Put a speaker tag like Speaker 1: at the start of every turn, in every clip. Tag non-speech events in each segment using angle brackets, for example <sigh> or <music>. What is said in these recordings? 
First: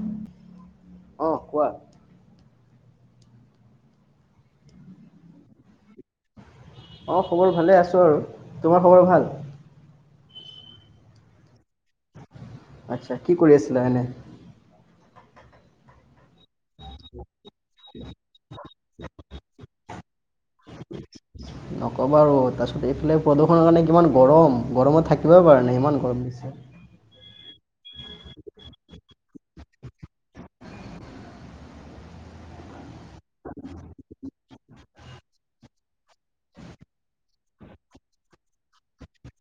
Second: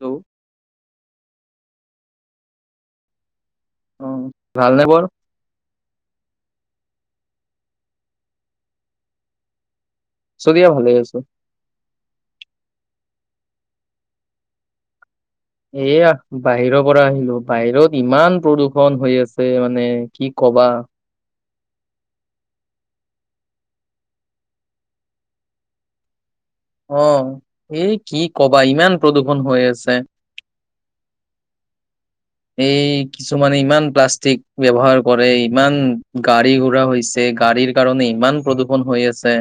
Speaker 1: Hello
Speaker 2: অহ কোৱা
Speaker 1: উ ভালনে বৰ?
Speaker 2: অঁ খবৰ ভালে আছোঁ আৰু তোমাৰ খবৰ ভাল?
Speaker 1: চ দিয়া ভালে আছো।
Speaker 2: আচ্ছা কি কৰি আছিলা এনে?
Speaker 1: এয়া বাহিৰৰ পৰা আহিলো। বাহিৰত ইমান প্ৰদূষণ হৈ আছে মানে। মানে কি কবা আৰু
Speaker 2: নকবা আৰু তাৰপিছত এইফালে প্ৰদূষণৰ কাৰণে কিমান গৰম গৰমত থাকিবই পাৰে নাই ইমান গৰম দিছে।
Speaker 1: আহ এই কি কবা ইমান প্ৰদূৰ্ষন হৈ আছে। এই কিছুমানে ইমান প্লাষ্টিক ব্যৱহাৰ কৰে, ইমান গাড়ী ঘোৰা হৈছে, গাড়ীৰ কাৰণে ইমান প্ৰদূৰ্ষণ হৈ আছে।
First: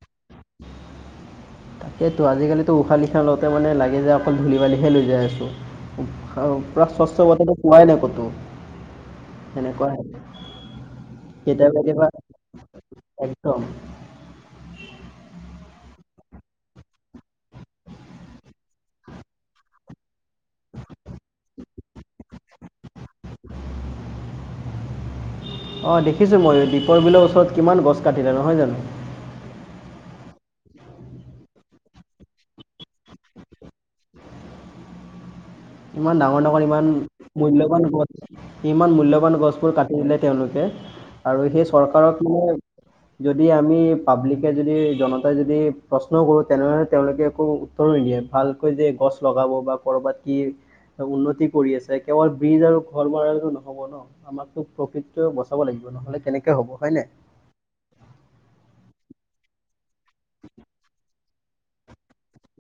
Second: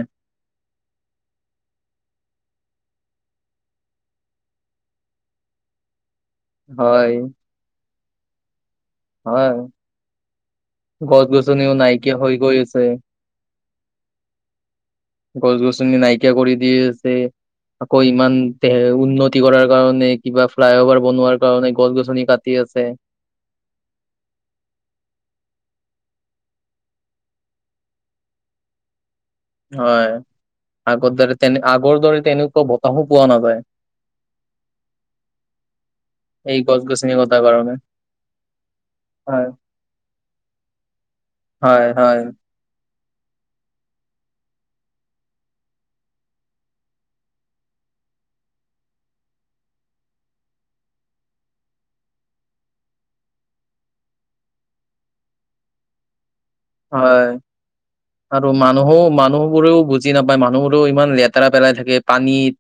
Speaker 2: তাকেইেতো আজিকালিতো উশাহ নিশাহ লওঁতে মানে লাগে যে অকল ধূলি বালিহে লৈ যাই আছোঁ। আৰু পুৰা
Speaker 1: হয়
Speaker 2: স্বচ্ছ বতটো পোৱাই নাই কতো।
Speaker 1: হয়
Speaker 2: সেনেকুৱা
Speaker 1: গছ
Speaker 2: কেতিয়াবা
Speaker 1: গছনিও
Speaker 2: কেতিয়াবা
Speaker 1: নাইকিয়া হৈ গৈ আছে
Speaker 2: একদম
Speaker 1: গছ গছনি নাইকিয়া কৰি দি আছে আকৌ ইমান উন্নতি কৰাৰ কাৰণে কিবা ফ্লাইঅভাৰ বনোৱাৰ কাৰণে গছ গছনি কাটি আছে
Speaker 2: অঁ দেখিছোঁ মই দীপৰ বিলৰ ওচৰত কিমান গছ কাটিলে নহয় জানো
Speaker 1: হয় আগৰ দৰে তেনে আগৰ দৰে তেনেকুৱা বতাহো পোৱা নাযায়
Speaker 2: ইমান ডাঙৰ
Speaker 1: এই
Speaker 2: ডাঙৰ
Speaker 1: গছ
Speaker 2: ইমান
Speaker 1: গছনি কটাৰ কাৰণে
Speaker 2: মূল্যবান গছ ইমান মূল্যবান
Speaker 1: হয়
Speaker 2: গছবোৰ কাটি দিলে তেওঁলোকে আৰু সেই
Speaker 1: হয়
Speaker 2: চৰকাৰক
Speaker 1: হয়
Speaker 2: মানে যদি আমি পাব্লিক কে যদি জনতাই যদি প্ৰশ্ন কৰোঁ তেনেহ'লে তেওঁলোকে একো উত্তৰো নিদিয়ে ভালকৈ যে গছ লগাব বা ক'ৰবাত কি উন্নতি কৰি আছে কেৱল বীজ আৰু ঘৰ বনালে তো নহব ন আমাকতো প্ৰফিট টো বচাব লাগিব নহলে কেনেকে
Speaker 1: হয় আৰু মানুহও মানুহ বোৰেও বুজি জি নাপায় মানুহবোৰো ইমান লেট- তাৰা পেলাই থাকে পানীত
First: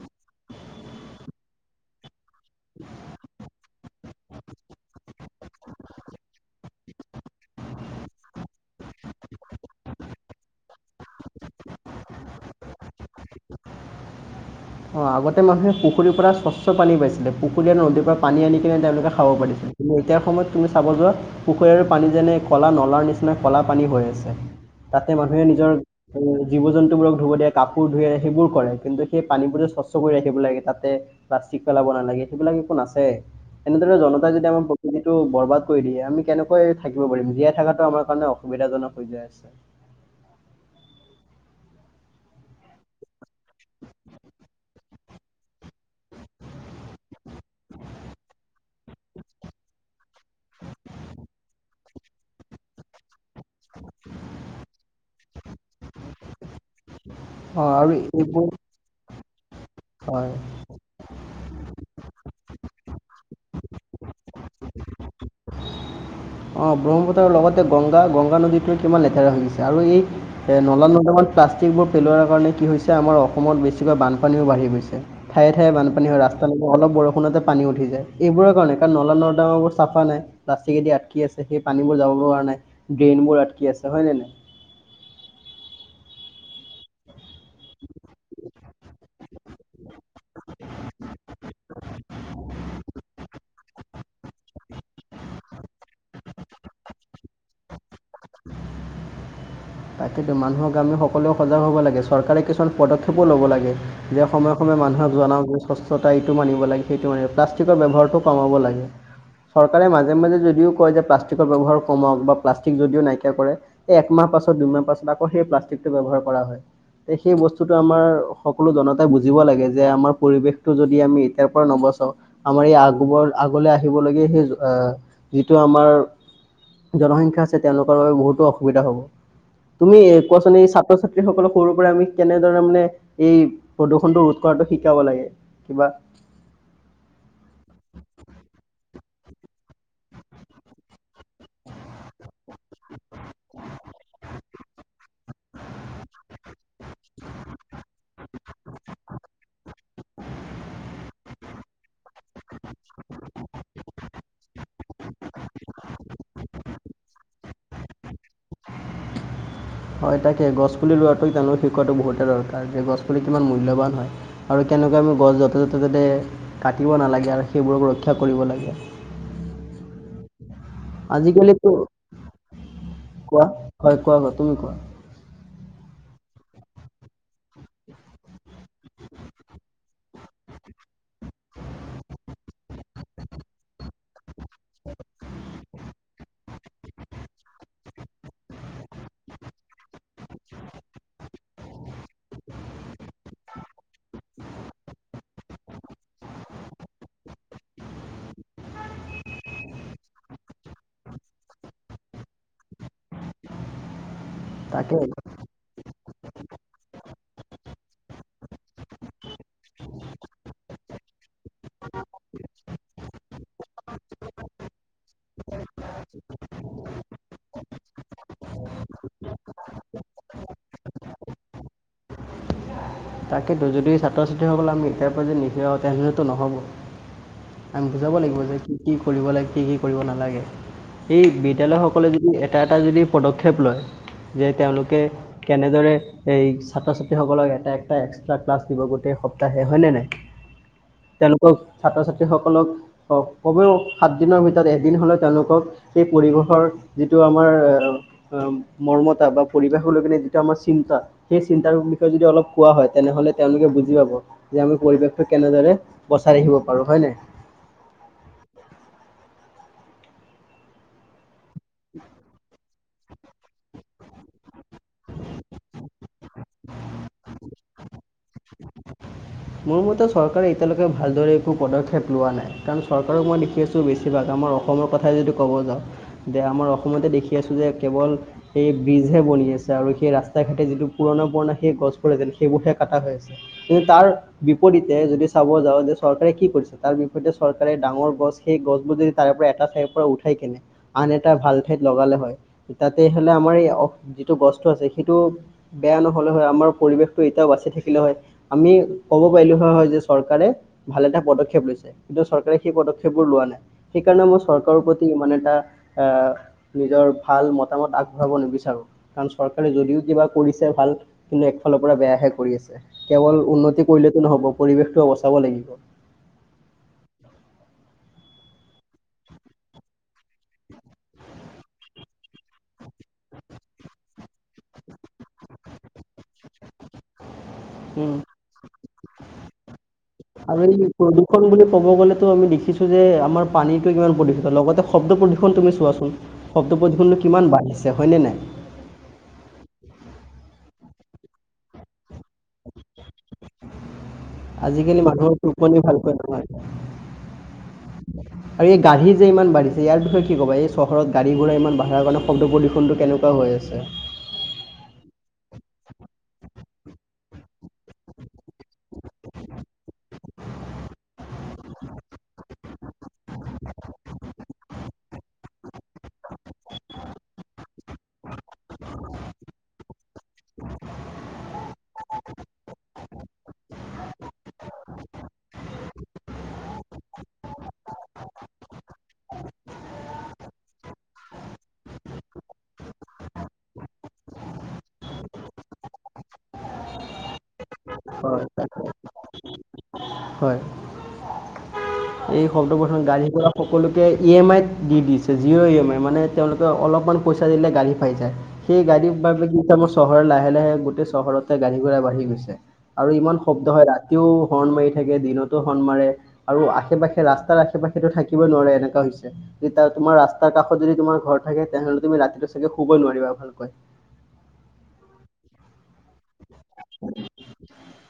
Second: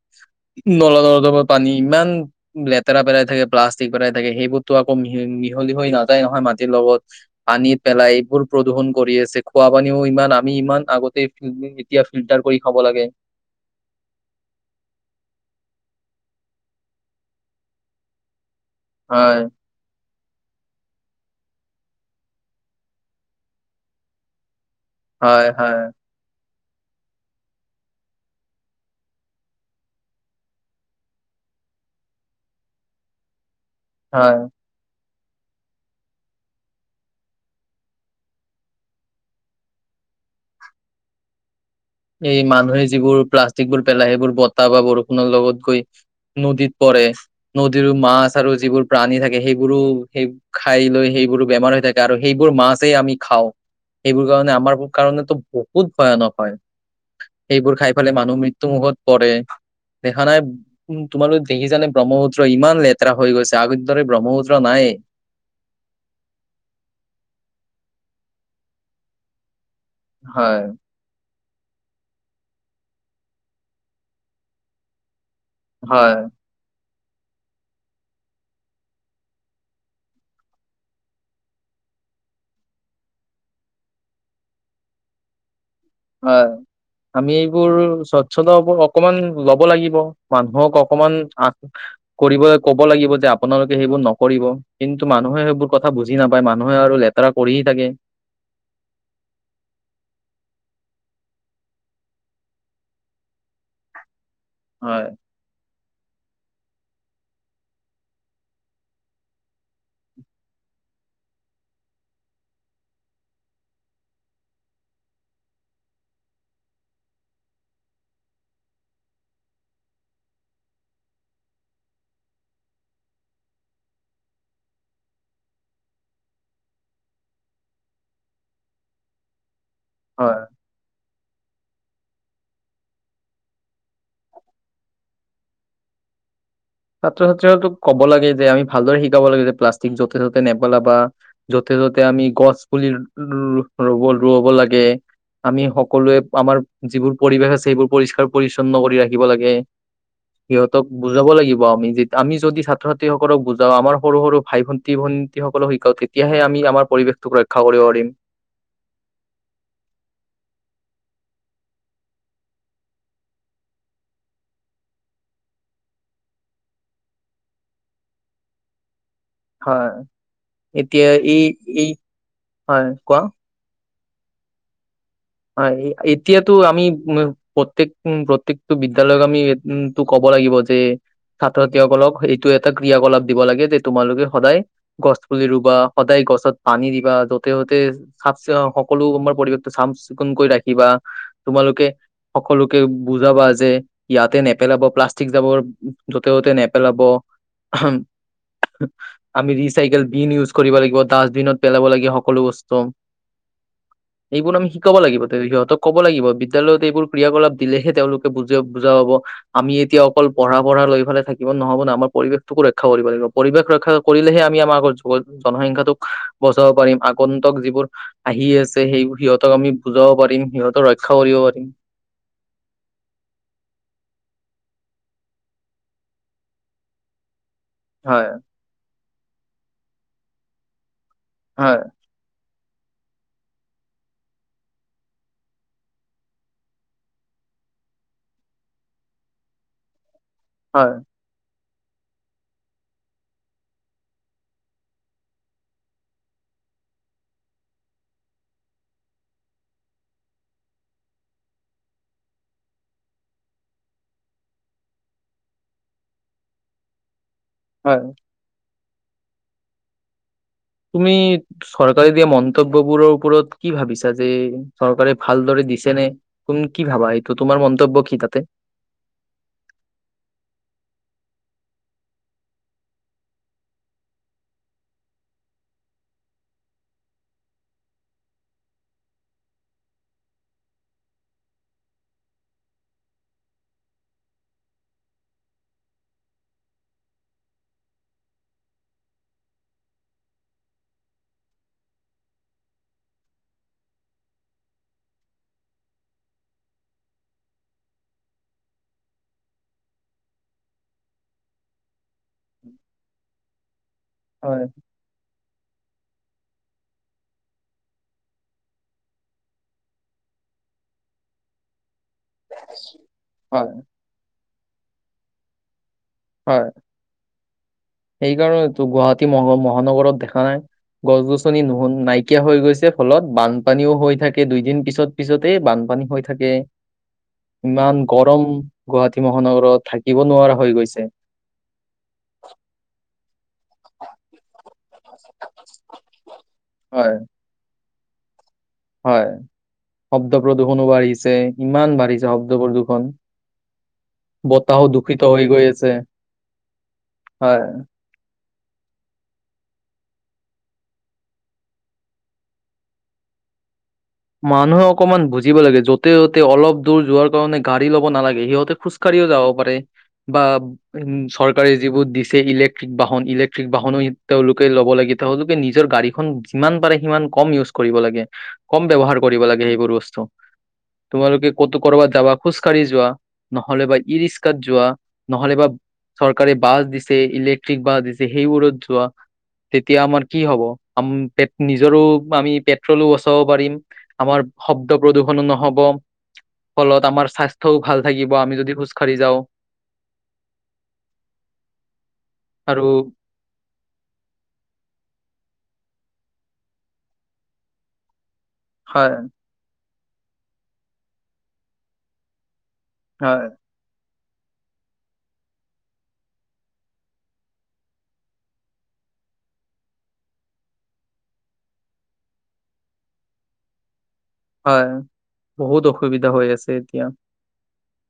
Speaker 1: নলা নৰ্দমা পানী ইমান লেতেৰা পেলাই থাকে প্লাষ্টিক পেলাই থাকে সেইবোৰতো আকৌ মি মিহলি হৈ নাযায় নহয় মাটিৰ লগত পানী পেলাই এইবোৰ প্ৰদূষণ কৰি আছে খোৱা পানীও ইমান আমি ইমান আগতে এতিয়া ফিল্টাৰ কৰি খাব লাগে।
Speaker 2: অ আগতে মানুহে পুখুৰীৰ পৰা স্বচ্ছ পানী পাইছিলে পুখুৰী আৰু নদীৰ পৰা পানী আনি তেওঁলোকে খাব
Speaker 1: হয়
Speaker 2: পাৰিছিলে কিন্তু এতিয়াৰ সময়ত তুমি- চাব যোৱা পুখুৰীৰ পানী যেনে কলা নলাৰ নিচিনা কলা পানী হৈ আছে। তাতে মানুহে
Speaker 1: হয়
Speaker 2: নিজৰ
Speaker 1: হয়
Speaker 2: জীৱ জন্তুবোৰক ধুব দিয়ে কাপোৰ ধুই দিয়ে সেইবোৰ কৰে কিন্তু সেই পানীবোৰ স্বচ্ছ কৰি ৰাখিব লাগে তাতে প্লাষ্টিক পেলাব নালাগে সেইবিলাক একো নাছে এনেধৰণে জনতা
Speaker 1: হয়
Speaker 2: যদি আমাৰ প্ৰকৃতি টো বৰবাদ কৰি দিয়ে আমি কেনেকৈ থাকিব পাৰিম জীয়াই থকাটো আমাৰ কাৰণে অসুবিধাজনক হৈ যায়
Speaker 1: এই মানুহে যিবোৰ প্লাষ্টিক বোৰ পেলায় সেইবোৰ বতাহ বা বৰষুণৰ লগত গৈ নদীত পৰে নদীৰো মাছ আৰু যিবোৰ প্ৰাণী থাকে, সেইবোৰো সেই খাই লৈ সেইবোৰো বেমাৰ হৈ থাকে। আৰু সেইবোৰ মাছেই আমি খাওঁ। সেইবোৰ কাৰণে আমাৰ কাৰণেতো বহুত ভয়ানক হয়।
Speaker 2: অঁ
Speaker 1: সেইবোৰ
Speaker 2: আৰু
Speaker 1: খাই পালে মানুহ
Speaker 2: এইবোৰ
Speaker 1: মৃত্যু মুখত পৰে দেখা
Speaker 2: হয়
Speaker 1: নাই তোমালোক দেখি জানে ব্ৰহ্মপুত্ৰ তো ইমান লেতেৰা হৈ গৈছে আগৰ দৰে ব্ৰহ্মপুত্ৰ নাই?
Speaker 2: অঁ ব্ৰহ্মপুত্ৰৰ লগতে গংগা গংগা নদীটোৱে কিমান লেতেৰা হৈছে। আৰু এই এ
Speaker 1: হয়
Speaker 2: নলা নৰ্দমাৰ প্লাষ্টিকবোৰ পেলোৱাৰ কাৰণে কি হৈছে আমাৰ অসমত বেছিকৈ বানপানীও বাঢ়ি গৈছে। ঠায়ে ঠায়ে বান হয় ৰাস্তা অল বৰষুণ সোনণতে পানী উঠি যায়, এইবোৰৰ কাৰণে কাৰণ নলা নৰ্দমাবোৰ চাফা নাই? লাচ কেদি আটকি আছে। সেই পানীবোৰ যাব পৰা নাই ড্ৰেইনবোৰ আটকি আছে হয় নে নাই?
Speaker 1: হয় আমি এইবোৰ স্বচ্ছতাৰ অকমান ল'ব লাগিব। মানুহক অকমান আশ কৰিব ক'ব লাগিব যে আপোনালোকে সেইবোৰ নকৰিব কিন্তু মানুহে সেইবোৰ কথা বুজি নাপায়, মানুহে আৰু লেতেৰা কৰিয়ে থাকে।
Speaker 2: তাকেতো মানুহৰ গামি সকলোৱেও সজাগ হ'ব লাগে চৰকাৰে কিছুমান পদক্ষেপো ল'ব লাগে। যে সময় সময়ে
Speaker 1: হয়
Speaker 2: মানুহে জনাওঁক যে চচ্ছ টো মানিব লাগে সেইটো মান প্লাষ্টিকৰ ব্যৱহাৰটো কমাব লাগে। চৰকাৰে মাজে মাজে যদিও কয় যে প্লাষ্টিকৰ ব্যৱহাৰ কমাওক বা প্লাষ্টিক যদিও নাইকিয়া কৰে এই একমাহ পাছত দুদিন পাছত আকৌ সেই প্লাষ্টিকটো ব্যৱহাৰ কৰা হয়। তে সেই বস্তুটো আমাৰ সকলো জনতাই বুজিব লাগে যে আমাৰ পৰিৱেশটো যদি আমি এতিয়াৰ পৰা নবচাও আমাৰ এই আগব আগলৈ আহিবলগীয়া সেই আহ যিটো আমাৰ জনসংখ্যা আছে তেওঁলোকৰ বাবে বহুতো অসুবিধা হ'ব। তুমি
Speaker 1: হয়
Speaker 2: কোৱাচোন ন এ ছাত্ৰ ছাত্ৰী যিসকলক সৰুৰ পৰা আমি কেনেদৰে মানে এই প্ৰদূষণটো ৰোধ কৰাটো শিকাব লাগে কিবা
Speaker 1: ছাত্ৰ ছাত্ৰীহতক ক'ব লাগে যে আমি ভালদৰে শিকাব লাগে। যে প্লাষ্টিক যতে ততে নেপেলাবা যতে য'তে আমি গছ পুলি ৰব ৰুব লাগে আমি সকলোৱে আমাৰ যিবোৰ পৰিৱেশ আছে সেইবোৰ পৰিষ্কাৰ পৰিছন্ন কৰি ৰাখিব লাগে। সিহঁতক বুজাব লাগিব। আমি যদি ছাত্ৰ ছাত্ৰীসকলক বুজাও আমাৰ সৰু সৰু ভাই ভন্টি ভন্টীসকলক শিকাওঁ তেতিয়াহে আমি আমাৰ পৰিৱেশটোক ৰক্ষা কৰিব পাৰিম।
Speaker 2: হয় তাকে গছপুলি ৰোৱাটো তেওঁলোক শিকোৱাটো বহুতে দৰকাৰ যে গছপুলি কিমান মু
Speaker 1: হয়। এতিয়া এই
Speaker 2: আজিকালিতো
Speaker 1: এই হয় কোৱা
Speaker 2: হয় কোৱা ক তুমি কোৱা
Speaker 1: হয় এতিয়াতো আমি উ প্ৰত্যেক প্ৰত্যেকটো বিদ্যয়ালয়ক আমিটো ক'ব লাগিব যে চাফ চিকুন কৈ ৰাখিবা তোমালোকে সকলোকে বুজাবা যে ইয়াতে নেপেলাব প্লাষ্টিক জাবৰ যতে ততে নেপেলাবা আমি ৰিচাইক্লিং বি নিউজ কৰিব লাগিব দাচবিনত পেলাৱ লাগে সকলো বস্তু
Speaker 2: তাকে
Speaker 1: ক'ব লাগিব তে সিহতক ক'ব লাগিব বিদ্যালয়ত এইবোৰ ক্ৰিয়া কলাপ দিলেহে তেওঁলোকে বুজ বুজা পাব। আমি এতিয়া অকল পঢ়া পঢ়া লৈ ফালে থাকিব নহ'ব ন আমাৰ পৰিৱেশটোকো ৰক্ষা কৰিব লাগিব পৰিৱেশ ৰক্ষা কৰিলেহে আমি আমাৰ জনসংখ্যাটোক বচাব পাৰিম আগন্তক যিবোৰ আহি আছে সিহঁত সিহঁতক আমি বুজাব পাৰিম সিহঁতক ৰক্ষা কৰিব পাৰিম।
Speaker 2: তাকেতো যদি ছাত্ৰ ছাত্ৰীসকললে আমি ইয়াৰ পৰা যদি নিদিয়াওঁ তেনেহ'লেতো নহ'ব। আমি বুজাব
Speaker 1: হয়
Speaker 2: লাগিব যে কি কি কৰিবলৈ কি কি কৰিব নালাগে। এই
Speaker 1: হয়
Speaker 2: বিদ্যালয়সকলে যদি এটা এটা যদি পদক্ষেপ লয় যে তেওঁলোকে কেনেদৰে এই ছাত্ৰ ছাত্ৰীসকলক এটা এটা এক্সট্ৰা ক্লাছ দিব গোটেই সপ্তাহে হয় নে নাই
Speaker 1: হয়
Speaker 2: তেওঁলোকক ছাত্ৰ ছাত্ৰীসকলক কমেও সাতদিনৰ ভিতৰত এদিন হ'লে তেওঁলোকক সেই পৰিৱেশৰ যিটো আমাৰ মৰ্মতা বা পৰিৱেশলৈকনে যিটো আমাৰ চিন্তা সেই চিন্তাৰ বিষয়ে যদি অলপ কোৱা হয় তেনেহলে তেওঁলোকে বুজি পাব যে আমি পৰিৱেশটো কেনেদৰে বচাই ৰাখিব পাৰো হয় ন
Speaker 1: হয় তুমি চৰকাৰে দিয়া মন্তব্যবোৰৰ ওপৰত কি ভাবিছা যে চৰকাৰে ভালদৰে দিছে নে তুমি কি ভাবা এইটো তোমাৰ মন্তব্য কি তাতে
Speaker 2: মোৰ মতে চৰকাৰে এতিয়ালৈকে ভালদৰে একো পদক্ষেপ লোৱা নাই কাৰণ চৰকাৰক মই দেখি আছো বেছিভাগ আমাৰ অসমৰ কথাই যদি ক'ব যাওঁ যে আমাৰ অসমতে দেখি আছো যে কেৱল এইেই ব্ৰিজহে বনি আছে আৰু সেই ৰাস্তা ঘাটে যিটো পুৰণা পুৰণা সেই গছবোৰ যেন সেইবোৰহে কাটা হৈ আছে কিন্তু তাৰ বিপৰীতে যদি চাব যাওঁ যে চৰকাৰে কি কৰিছে তাৰ বিপৰীতে চৰকাৰে ডাঙৰ গছ সেই গছবোৰ যদি তাৰে পৰা এটা ঠাইৰ পৰা উঠাই কেনে আন এটা ভাল ঠাইত লগালে হয় তাতে হলে আমাৰ এই যিটো গছটো আছে সেইটো বেয়া নহলে হয় আমাৰ পৰিৱেশটো এতিয়াও বাচি থাকিলে হয় আমি ক'ব পাৰিলো হয় হয় যে চৰকাৰে ভাল এটা পদক্ষেপ লৈছে কিন্তু চৰকাৰে সেই পদক্ষেপবোৰ লোৱা নাই সেইকাৰণে মই
Speaker 1: হয়
Speaker 2: চৰকাৰৰ প্ৰতি মানে এটা আহ নিজৰ ভাল মতামত আগবঢ়াব নিবিচাৰো কাৰণ চৰকাৰে যদিও কিবা কৰিছে ভাল কিন্তু একফালৰ পৰা বেয়াহে কৰি আছে কেৱল
Speaker 1: হয়
Speaker 2: উন্নতি সটো নহ'ব পৰিৱেশটো বচাব লাগিব
Speaker 1: হয় সেইকাৰণটো গুৱাহাটী মহ মহানগৰত দেখা নাই গছ গছনি নুু নাইকিয়া হৈ গৈছে ফলত বানপানীও হৈ থাকে দুইদিন পিছত পিছতে বানপানী হৈ থাকে থাকে ইমান
Speaker 2: উম,
Speaker 1: গৰম গুৱাহাটী মহানগৰত থাকিব নোৱাৰা
Speaker 2: আৰু
Speaker 1: হৈ
Speaker 2: এই
Speaker 1: গৈছে
Speaker 2: বুলি প্ৰদূষণ ক'ব গ'লেতো আমি দেখিছো যে আমাৰ পানীটো কিমান প্ৰদূষিত লগতে শব্দ প্ৰদূষণ তুমি চোৱাচোন শব্দ প্ৰদূষণ
Speaker 1: হয়
Speaker 2: কিমান বাইছে হয়নে নাই
Speaker 1: হয় শব্দ প্ৰদূৰষণো বাঢ়িছে ইমান বাঢ়িছে শব্দপদূখন বতাহ
Speaker 2: আজিকালি
Speaker 1: দুষিত
Speaker 2: মানুহৰ
Speaker 1: হৈ
Speaker 2: টোপনি
Speaker 1: গৈছে
Speaker 2: ভালকৈ নহয়
Speaker 1: হ
Speaker 2: আৰু এই গাড়ী যে ইমান বাঢ়িছে ইয়াৰ বিষয়ে কি ক'বা এই চহৰত গাড়ী ঘোড়া ইমান বাঢ়াৰ কাৰণে শব্দ প্ৰদূষণটো কেনেকুৱা হৈ আছে
Speaker 1: মানুহে অকমান বুজিব লাগে য'তে য'তে অলপ দূৰ যোৱাৰ কাৰণে ৰ ্ বাহনো তেওঁলোকে ল'ব লাগে তেওঁলোকে নিজৰ গাড়ীখন যিমান পাৰে সিমান কম ইউজ কৰিব লাগে কম ব্য্য়ৱহাৰ কৰিব লাগে সেইবোৰ বস্তু তোমালোকে ক'তো কৰ'বাত যাবা খোজকাঢ়ি যোৱা নহলেবা ই ৰিক্সাত যোৱা নহলে বাা চৰকাৰে বাছ দিছে ইলেক্ট্ৰিক বাছ দিছে সেইবোৰত যোৱা তেতিয়া আমাৰ কি হ'ব আম নিজৰো আমি পেট্ৰলো বস্ত পাৰিম আমাৰ শব্দ প্ৰদূষনো নহব ফলত আমাৰ স্বাস্থ্যও ভাল থাকিব
Speaker 2: হয়
Speaker 1: আমি যদি
Speaker 2: তাকে।
Speaker 1: খোজ কাঢ়ি যাওঁ
Speaker 2: হয় এই শব্দ
Speaker 1: আৰু
Speaker 2: প্ৰথত গাৰি পৰা সকলোকে ই এম আইত দি দিছে জিৰ' ই এম আই মানে তেওঁলোকে অলপমান পইচা দিলে গাড়ী পাই যায় সেই গাড়ীৰ
Speaker 1: হয়
Speaker 2: বাবে কিস চহৰ লাহে লাহে গোটেই চহৰতে গাড়ী ঘোৰা বাঢ়ি গৈছে আৰু ইমান শব্দ হয় ৰাতি ৰাতিও হৰ্ণ মাৰি থাকে দিনতো হৰ্ণ মাৰে আৰু আশ আশে পাশে ৰাস্তাৰ আশে পাশে থাকিবই নোৱাৰে এনেকুৱা হৈছে তোমাৰ ৰাস্তাৰ কাষত যদি তোমাৰ ঘৰ থাকে তেনেহলে তুমি ৰাতিটো চাগে শুবই নোৱাৰিবা ভালকৈ
Speaker 1: হয় বহু দুখ অসুবিধা হৈ আছে এতিয়া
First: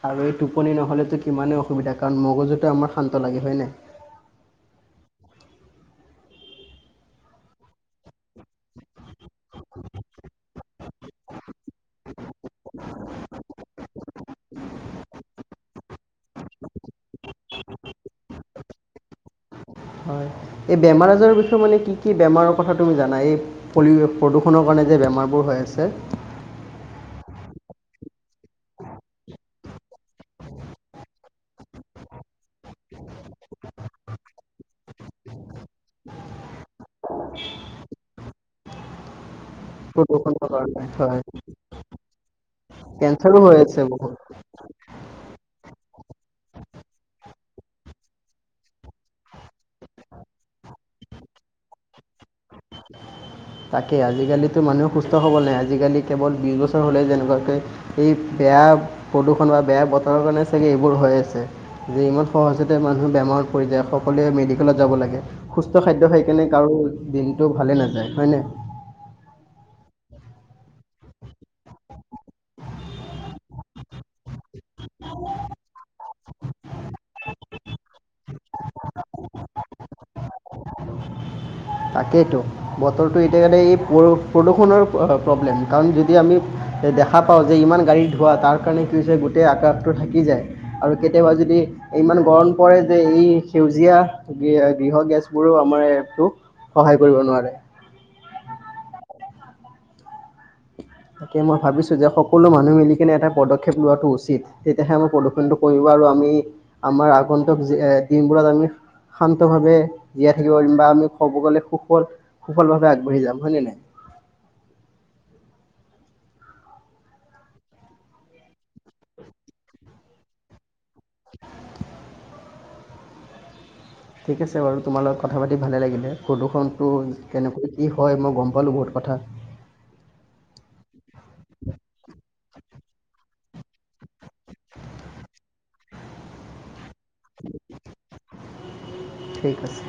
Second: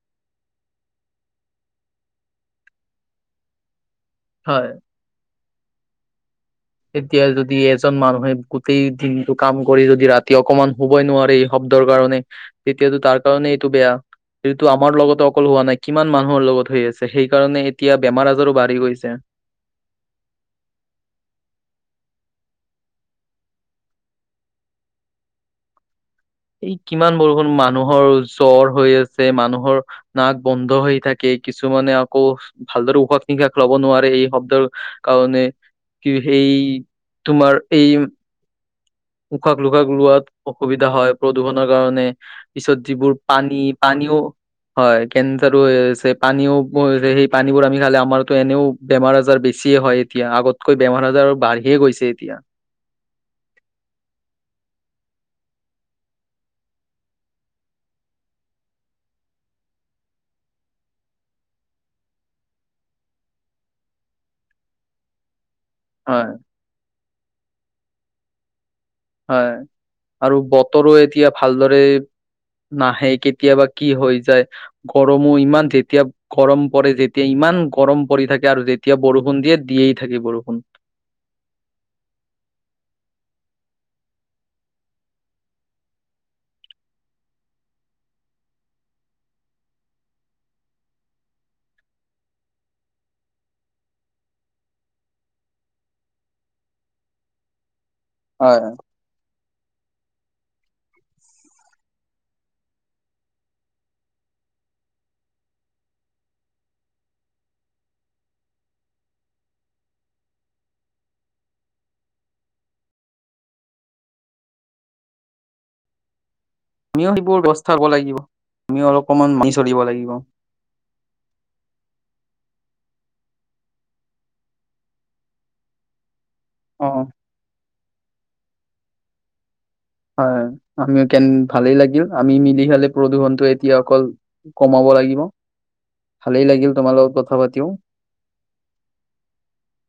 Speaker 2: আৰু এই টোপনি নহ'লেতো কিমানেই অসুবিধা কাৰণ মগজুটো আমাৰ শান্ত লাগে হয়নে।
Speaker 1: হয় এতিয়া যদি এজন মানুহে গোটেই দিনটো কাম কৰি যদি ৰাতি অকমান শুবৈ নোৱাৰে শব্দৰ কাৰণে তেতিয়াতো তাৰ কাৰণে এইটো বেয়া এইটো আমাৰ লগতে অকল হোৱা নাই। কিমান মানুহৰ লগত হৈ আছে সেইকাৰণে এতিয়া বেমাৰ আজাৰো বাঢ়ি গৈছে।
Speaker 2: হয় এই বেমাৰ আজাৰৰ বিষয়ে মানে কি কি বেমাৰৰ কথা তুমি জানা এই পলি প্ৰদূষণৰ কাৰণে যে বেমাৰবোৰ হৈ আছে।
Speaker 1: এই কিমান বৰষুণ মানুহৰ জ্বৰ হৈ আছে মানুহৰ নাক বন্ধ হৈ থাকে কিছুমানে আকৌ ভালদৰে উশাহ নিশাহ লব নোৱাৰে এই শব্দৰ কাৰণে কি সেই তোমাৰ এই উশাক নিশাক লোৱাত
Speaker 2: প্ৰদূষণৰ কাৰণে
Speaker 1: অসুবিধা হয় প্ৰদূষণৰ কাৰণে পিছত যিবোৰ
Speaker 2: কেঞ্চাৰো হৈ
Speaker 1: পানী
Speaker 2: আছে বহুত
Speaker 1: পানীও হয় কেঞ্চাৰো হৈছে পানীও সেই পানীবোৰ আমি খালে আমাৰতো এনেও বেমাৰ আজাৰ বেছিয়ে হয় এতিয়া আগতকৈ বেমাৰ আজাৰ বাঢ়িয়ে গৈছে এতিয়া।
Speaker 2: তাকেই আজিকালিতো মানুহে সুস্থ হ'ব নাই আজিকালি কেৱল বিছ বছৰ হ'লেই যেনেকুৱাকৈ এই বেয়া প্ৰদূষণ বা বেয়া বতৰৰ কাৰণে চাগে এইবোৰ হৈ আছে যে ইমান সহজতে মানুহ বেমাৰত পৰি যায় সকলোৱে মেডিকেলত যাব লাগে। সুস্থ খাদ্য খাই
Speaker 1: হয়
Speaker 2: কেনে কাৰো দিনটো ভালে নাযায়। হয়নে
Speaker 1: হয় আৰু বতৰো এতিয়া ভালদৰে নাহে কেতিয়াবা কি হৈ যায় গৰমো ইমান যেতিয়া গৰম পৰে যেতিয়া ইমান গৰম পৰি থাকে আৰু যেতিয়া বৰষুণ দিয়ে দিয়েই থাকে বৰষুণ।
Speaker 2: তাকেইেতো বতৰটো এতিয়া কাৰণে এই প্ৰদূষণৰ প্ৰব্লেম কাৰণ যদি আমি দেখা পাওঁ যে ইমান গাড়ী ধোৱা তাৰ কাৰণে কি হৈছে গোটেই আকাশটো থাকি যায় আৰু কেতিয়াবা যদি ইমান গৰম পৰে যে এই সেউজীয়া গৃহ গেছবোৰো আমাৰ সহায় কৰিব নোৱাৰে।
Speaker 1: হয় হয়
Speaker 2: তাকে মই ভাবিছো যে সকলো মানুহ মিলি কিনে এটা পদক্ষেপ লোৱাটো উচিত তেতিয়াহে আমাৰ প্ৰদূ্ষনটো কৰিব আৰু আমি আমাৰ আগন্তুক দিনবোৰত আমি শান্তভাৱে জীয়াই থাকিব পাৰিম বা আমি ক'ব গলে সুফত কুফল ভাৱে আগবাঢ়ি যাম হয় ন নাই
Speaker 1: আমিও সেইবোৰ ব্যৱস্থাবোৰ লাগিব আমিও অলপমান মানি চলিব লাগিব।
Speaker 2: <inaudible> ঠিক আছে বাৰু তোমাৰ লগত কথা পাতি ভালে লাগিলে।
Speaker 1: অ
Speaker 2: প্ৰদূষণটো কেনেকৈ কি হয় মই গম পা পালো বহুত কথা
Speaker 1: হয় আমিও কেন ভালেই লাগিল আমি মিলি খালে প্ৰদূষণটো এতিয়া অকল কমাব লাগিব ভালেই লাগিল তোমাৰ লগত কথা পাতিও
Speaker 2: ঠিক আছে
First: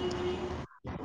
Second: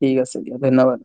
Speaker 1: ঠিক আছে দিয়া ধন্যবাদ।